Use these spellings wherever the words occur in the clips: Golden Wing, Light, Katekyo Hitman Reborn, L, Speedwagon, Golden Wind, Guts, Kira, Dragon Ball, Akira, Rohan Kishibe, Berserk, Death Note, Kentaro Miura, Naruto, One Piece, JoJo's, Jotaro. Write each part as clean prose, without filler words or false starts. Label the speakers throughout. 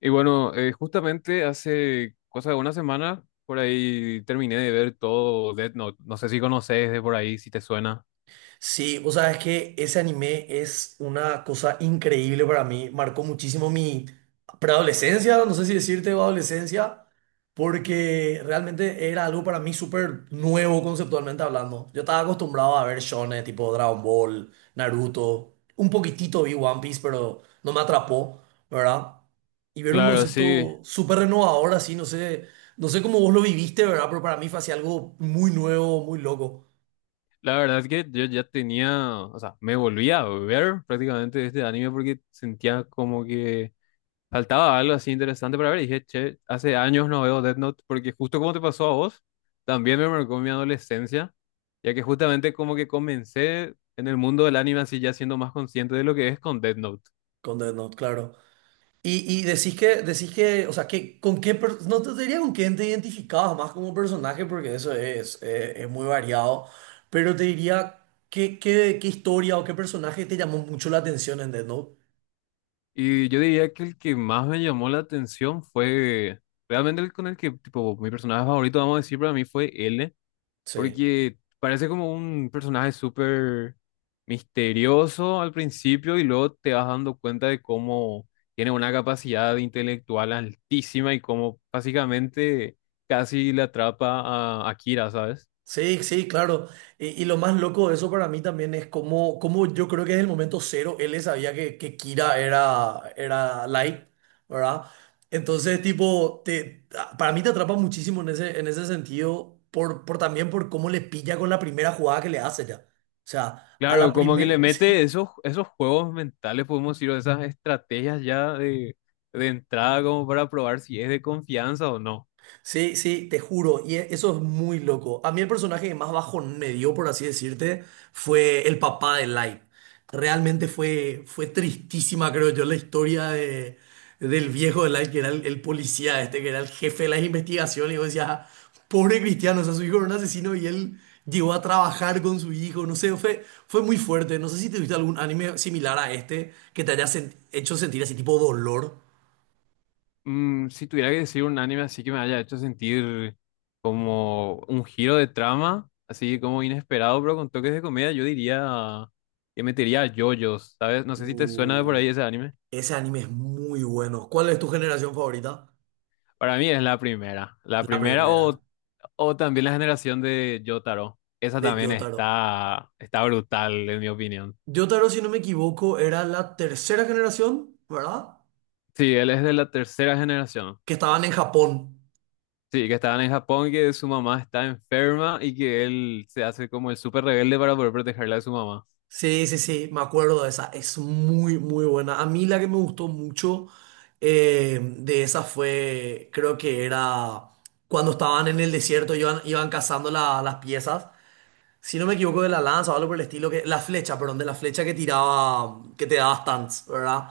Speaker 1: Y bueno, justamente hace cosa de una semana, por ahí terminé de ver todo Death Note. No sé si conoces de por ahí, si te suena.
Speaker 2: Sí, o sea, es que ese anime es una cosa increíble para mí. Marcó muchísimo mi preadolescencia, no sé si decirte o adolescencia, porque realmente era algo para mí súper nuevo conceptualmente hablando. Yo estaba acostumbrado a ver shonen tipo Dragon Ball, Naruto, un poquitito vi One Piece, pero no me atrapó, ¿verdad? Y ver un
Speaker 1: Claro, sí.
Speaker 2: concepto súper renovador así, no sé, no sé cómo vos lo viviste, ¿verdad? Pero para mí fue así algo muy nuevo, muy loco
Speaker 1: La verdad es que yo ya tenía, o sea, me volví a ver prácticamente este anime porque sentía como que faltaba algo así interesante para ver. Y dije, che, hace años no veo Death Note porque justo como te pasó a vos, también me marcó mi adolescencia, ya que justamente como que comencé en el mundo del anime así ya siendo más consciente de lo que es con Death Note.
Speaker 2: con Death Note, claro. Y decís que, o sea, que con qué, no te diría con quién te identificabas más como personaje, porque eso es muy variado, pero te diría qué, qué, qué historia o qué personaje te llamó mucho la atención, ¿entendés? ¿No?
Speaker 1: Y yo diría que el que más me llamó la atención fue realmente el con el que, tipo, mi personaje favorito, vamos a decir, para mí fue L,
Speaker 2: Sí.
Speaker 1: porque parece como un personaje súper misterioso al principio y luego te vas dando cuenta de cómo tiene una capacidad intelectual altísima y cómo básicamente casi le atrapa a Akira, ¿sabes?
Speaker 2: Sí, sí, claro. Y lo más loco de eso para mí también es como, como yo creo que desde el momento cero él sabía que Kira era, era Light, ¿verdad? Entonces, tipo, para mí te atrapa muchísimo en ese sentido, por también por cómo le pilla con la primera jugada que le hace ya. O sea, a la
Speaker 1: Claro, como que le
Speaker 2: primera.
Speaker 1: mete esos juegos mentales, podemos decir, o esas estrategias ya de entrada como para probar si es de confianza o no.
Speaker 2: Sí, sí, te juro, y eso es muy loco. A mí el personaje que más bajo me dio, por así decirte, fue el papá de Light. Realmente fue, fue tristísima, creo yo, la historia de, del viejo de Light, que era el policía este, que era el jefe de las investigaciones, y vos decías, pobre Cristiano, o sea, su hijo era un asesino y él llegó a trabajar con su hijo, no sé, fue, fue muy fuerte. No sé si te viste algún anime similar a este que te haya hecho sentir así tipo dolor.
Speaker 1: Si tuviera que decir un anime así que me haya hecho sentir como un giro de trama, así como inesperado, pero con toques de comedia, yo diría que metería a JoJo's, ¿sabes? No sé si te suena de por
Speaker 2: Uh.
Speaker 1: ahí ese anime.
Speaker 2: Ese anime es muy bueno. ¿Cuál es tu generación favorita?
Speaker 1: Para mí es la primera. La
Speaker 2: La
Speaker 1: primera
Speaker 2: primera,
Speaker 1: o también la generación de Jotaro. Esa
Speaker 2: de
Speaker 1: también
Speaker 2: Jotaro.
Speaker 1: está brutal, en mi opinión.
Speaker 2: Jotaro, si no me equivoco, era la tercera generación, ¿verdad?
Speaker 1: Sí, él es de la tercera generación.
Speaker 2: Que estaban en Japón.
Speaker 1: Sí, que estaban en Japón y que su mamá está enferma y que él se hace como el súper rebelde para poder protegerla de su mamá.
Speaker 2: Sí, sí, sí, me acuerdo de esa. Es muy, muy buena. A mí la que me gustó mucho de esa fue, creo que era cuando estaban en el desierto, iban, iban cazando las piezas. Si no me equivoco, de la lanza o algo por el estilo, que, la flecha, perdón, de la flecha que tiraba, que te daba stunts, ¿verdad?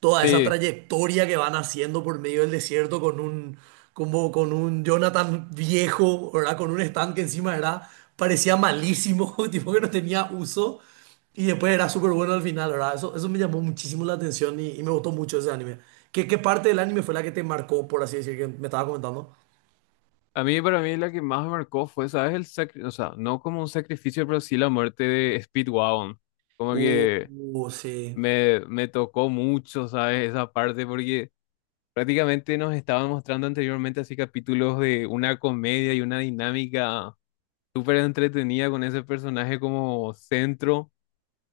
Speaker 2: Toda esa
Speaker 1: Sí,
Speaker 2: trayectoria que van haciendo por medio del desierto con un, como con un Jonathan viejo, ¿verdad? Con un stand que encima era, parecía malísimo, tipo que no tenía uso, y después era súper bueno al final, ¿verdad? Eso me llamó muchísimo la atención y me gustó mucho ese anime. ¿Qué, qué parte del anime fue la que te marcó, por así decir, que me estaba comentando?
Speaker 1: a mí para mí la que más me marcó fue, ¿sabes? El o sea, no como un sacrificio, pero sí la muerte de Speedwagon. Como
Speaker 2: Uh,
Speaker 1: que
Speaker 2: sí.
Speaker 1: me tocó mucho, ¿sabes? Esa parte porque prácticamente nos estaban mostrando anteriormente así capítulos de una comedia y una dinámica súper entretenida con ese personaje como centro.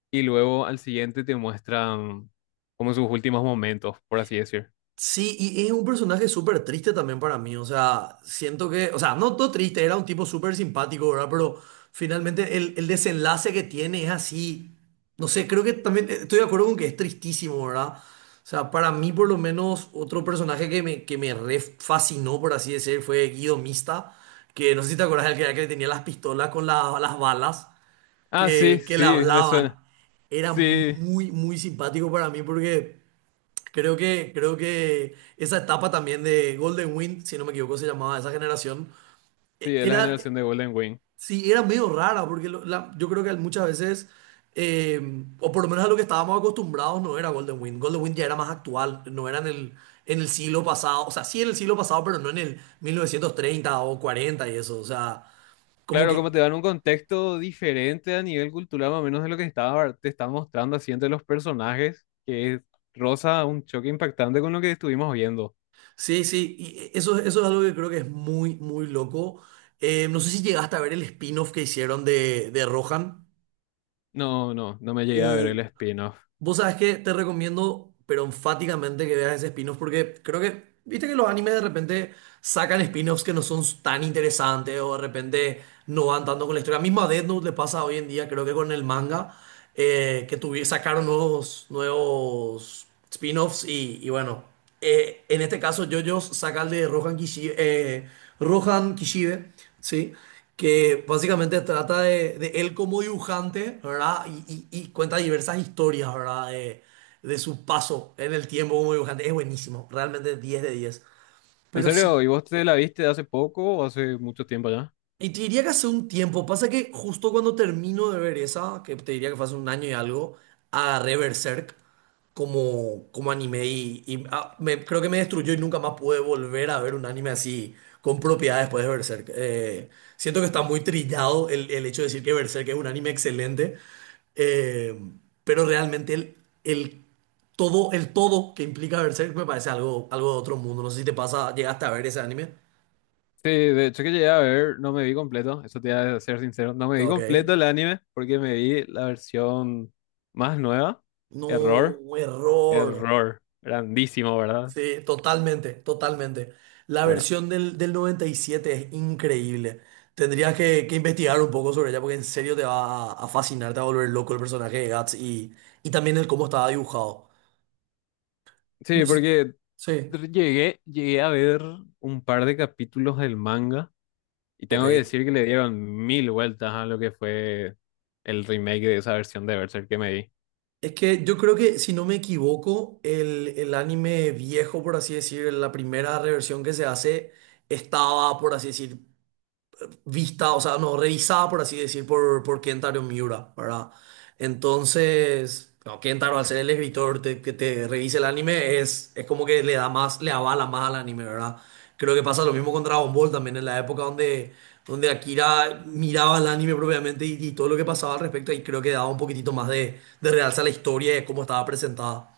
Speaker 1: Y luego al siguiente te muestran como sus últimos momentos, por así decir.
Speaker 2: Sí, y es un personaje súper triste también para mí, o sea, siento que, o sea, no todo triste, era un tipo súper simpático, ¿verdad? Pero finalmente el desenlace que tiene es así, no sé, creo que también estoy de acuerdo con que es tristísimo, ¿verdad? O sea, para mí por lo menos otro personaje que me re fascinó, por así decir, fue Guido Mista, que no sé si te acuerdas del que, era que le tenía las pistolas con las balas
Speaker 1: Ah, sí,
Speaker 2: que le
Speaker 1: sí, me
Speaker 2: hablaban.
Speaker 1: suena.
Speaker 2: Era
Speaker 1: Sí,
Speaker 2: muy, muy simpático para mí porque... creo que esa etapa también de Golden Wind, si no me equivoco, se llamaba esa generación,
Speaker 1: sí, es la
Speaker 2: era,
Speaker 1: generación de Golden Wing.
Speaker 2: sí, era medio rara, porque yo creo que muchas veces, eh, o por lo menos a lo que estábamos acostumbrados, no era Golden Wind. Golden Wind ya era más actual, no era en el siglo pasado, o sea, sí en el siglo pasado, pero no en el 1930 o 40 y eso, o sea, como
Speaker 1: Claro, como te
Speaker 2: que,
Speaker 1: dan un contexto diferente a nivel cultural, más o menos de lo que estaba, te está mostrando así entre los personajes, que roza un choque impactante con lo que estuvimos viendo.
Speaker 2: sí, sí, eso, eso es algo que creo que es muy, muy loco. No sé si llegaste a ver el spin-off que hicieron de Rohan.
Speaker 1: No, no, no me llegué a ver el spin-off.
Speaker 2: Vos sabés que te recomiendo, pero enfáticamente que veas ese spin-off porque creo que, viste que los animes de repente sacan spin-offs que no son tan interesantes o de repente no van tanto con la historia. Misma Death Note le pasa hoy en día, creo que con el manga, que sacaron nuevos, nuevos spin-offs y bueno en este caso, JoJo's saca el de Rohan Kishibe, ¿sí? Que básicamente trata de él como dibujante, ¿verdad? Y cuenta diversas historias, ¿verdad? De su paso en el tiempo como dibujante. Es buenísimo, realmente 10 de diez.
Speaker 1: ¿En
Speaker 2: Pero
Speaker 1: serio?
Speaker 2: sí.
Speaker 1: ¿Y vos te la viste hace poco o hace mucho tiempo ya?
Speaker 2: Y te diría que hace un tiempo, pasa que justo cuando termino de ver esa, que te diría que fue hace un año y algo, agarré Berserk como, como anime y, ah, creo que me destruyó y nunca más pude volver a ver un anime así con propiedad después de Berserk. Siento que está muy trillado el hecho de decir que Berserk es un anime excelente, eh, pero realmente el el todo que implica Berserk me parece algo, algo de otro mundo. No sé si te pasa, llegaste a ver ese anime.
Speaker 1: Sí, de hecho que llegué a ver, no me vi completo, eso te voy a ser sincero, no me vi
Speaker 2: Ok.
Speaker 1: completo el anime porque me vi la versión más nueva.
Speaker 2: No,
Speaker 1: Error,
Speaker 2: un error.
Speaker 1: error, grandísimo, ¿verdad?
Speaker 2: Sí, totalmente, totalmente. La
Speaker 1: Bueno,
Speaker 2: versión del, del 97 es increíble. Tendrías que investigar un poco sobre ella porque en serio te va a fascinar, te va a volver loco el personaje de Guts y también el cómo estaba dibujado. No
Speaker 1: sí,
Speaker 2: sé.
Speaker 1: porque
Speaker 2: Sí,
Speaker 1: llegué a ver un par de capítulos del manga y
Speaker 2: ok.
Speaker 1: tengo que decir que le dieron mil vueltas a lo que fue el remake de esa versión de Berserk que me vi.
Speaker 2: Es que yo creo que, si no me equivoco, el anime viejo, por así decir, la primera reversión que se hace, estaba, por así decir, vista, o sea, no, revisada, por así decir, por Kentaro Miura, ¿verdad? Entonces, no, Kentaro, al ser el escritor que te revise el anime, es como que le da más, le avala más al anime, ¿verdad? Creo que pasa lo mismo con Dragon Ball también, en la época donde, donde Akira miraba el anime propiamente y todo lo que pasaba al respecto, y creo que daba un poquitito más de realza a la historia y de cómo estaba presentada.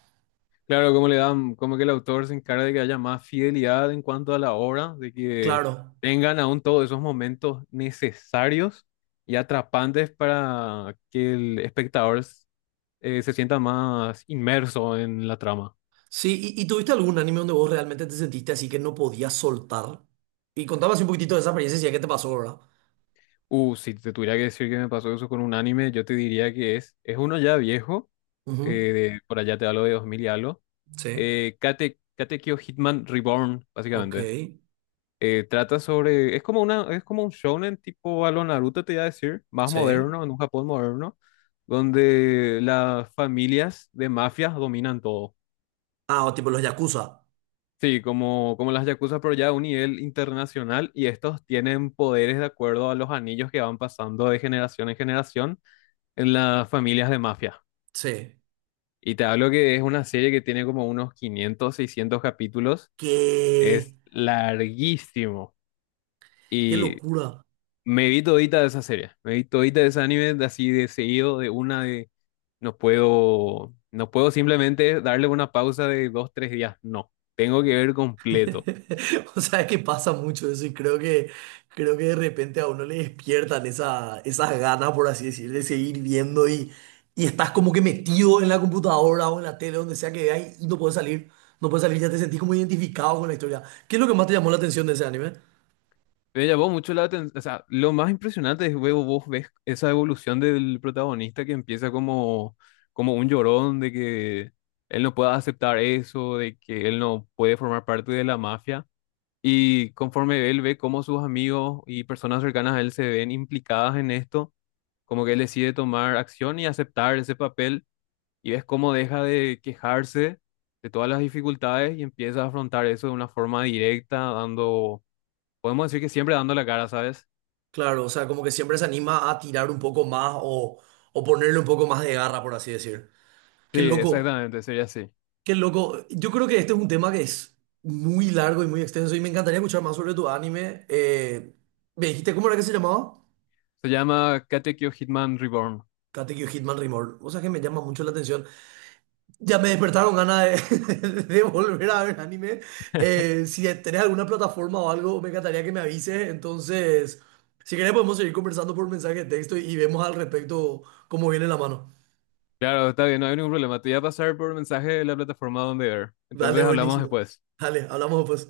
Speaker 1: Claro, como le dan, como que el autor se encarga de que haya más fidelidad en cuanto a la obra, de que
Speaker 2: Claro.
Speaker 1: tengan aún todos esos momentos necesarios y atrapantes para que el espectador se sienta más inmerso en la trama.
Speaker 2: Sí, y tuviste algún anime donde vos realmente te sentiste así que no podías soltar? Y contame así un poquitito de esa experiencia y qué te pasó, ¿verdad?
Speaker 1: Si te tuviera que decir que me pasó eso con un anime, yo te diría que es uno ya viejo,
Speaker 2: Ujú.
Speaker 1: por allá te hablo de 2000 y algo,
Speaker 2: Sí,
Speaker 1: Katekyo Hitman Reborn,
Speaker 2: ok,
Speaker 1: básicamente. Trata sobre, es como una, es como un shonen tipo a lo Naruto, te iba a decir, más
Speaker 2: sí.
Speaker 1: moderno, en un Japón moderno, donde las familias de mafias dominan todo.
Speaker 2: Ah, o tipo los Yakuza.
Speaker 1: Sí, como las yakuza, pero ya a un nivel internacional, y estos tienen poderes de acuerdo a los anillos que van pasando de generación en generación en las familias de mafia.
Speaker 2: Sí.
Speaker 1: Y te hablo que es una serie que tiene como unos 500 600 capítulos,
Speaker 2: ¡Qué,
Speaker 1: es larguísimo.
Speaker 2: qué
Speaker 1: Y
Speaker 2: locura!
Speaker 1: me vi todita de esa serie, me vi todita de ese anime de así de seguido, de una de no puedo simplemente darle una pausa de 2, 3 días, no, tengo que ver completo.
Speaker 2: O sea, es que pasa mucho eso y creo que de repente a uno le despiertan esa, esas ganas, por así decir, de seguir viendo y estás como que metido en la computadora o en la tele, donde sea que veas y no puedes salir. No puedes salir, ya te sentís como identificado con la historia. ¿Qué es lo que más te llamó la atención de ese anime?
Speaker 1: Me llamó mucho la atención, o sea, lo más impresionante es luego vos ves esa evolución del protagonista que empieza como un llorón de que él no pueda aceptar eso, de que él no puede formar parte de la mafia. Y conforme él ve cómo sus amigos y personas cercanas a él se ven implicadas en esto, como que él decide tomar acción y aceptar ese papel y ves cómo deja de quejarse de todas las dificultades y empieza a afrontar eso de una forma directa, dando, podemos decir que siempre dando la cara, ¿sabes?
Speaker 2: Claro, o sea, como que siempre se anima a tirar un poco más o ponerle un poco más de garra, por así decir.
Speaker 1: Sí,
Speaker 2: Qué loco,
Speaker 1: exactamente, sería así.
Speaker 2: qué loco. Yo creo que este es un tema que es muy largo y muy extenso y me encantaría escuchar más sobre tu anime. ¿me dijiste cómo era que se llamaba?
Speaker 1: Se llama Katekyo Hitman Reborn.
Speaker 2: Katekyo Hitman Reborn. O sea que me llama mucho la atención. Ya me despertaron ganas de, de volver a ver anime. Si tenés alguna plataforma o algo, me encantaría que me avises. Entonces, si querés podemos seguir conversando por mensaje de texto y vemos al respecto cómo viene la mano.
Speaker 1: Claro, está bien, no hay ningún problema. Te voy a pasar por mensaje de la plataforma donde ver.
Speaker 2: Dale,
Speaker 1: Entonces hablamos
Speaker 2: buenísimo.
Speaker 1: después.
Speaker 2: Dale, hablamos pues.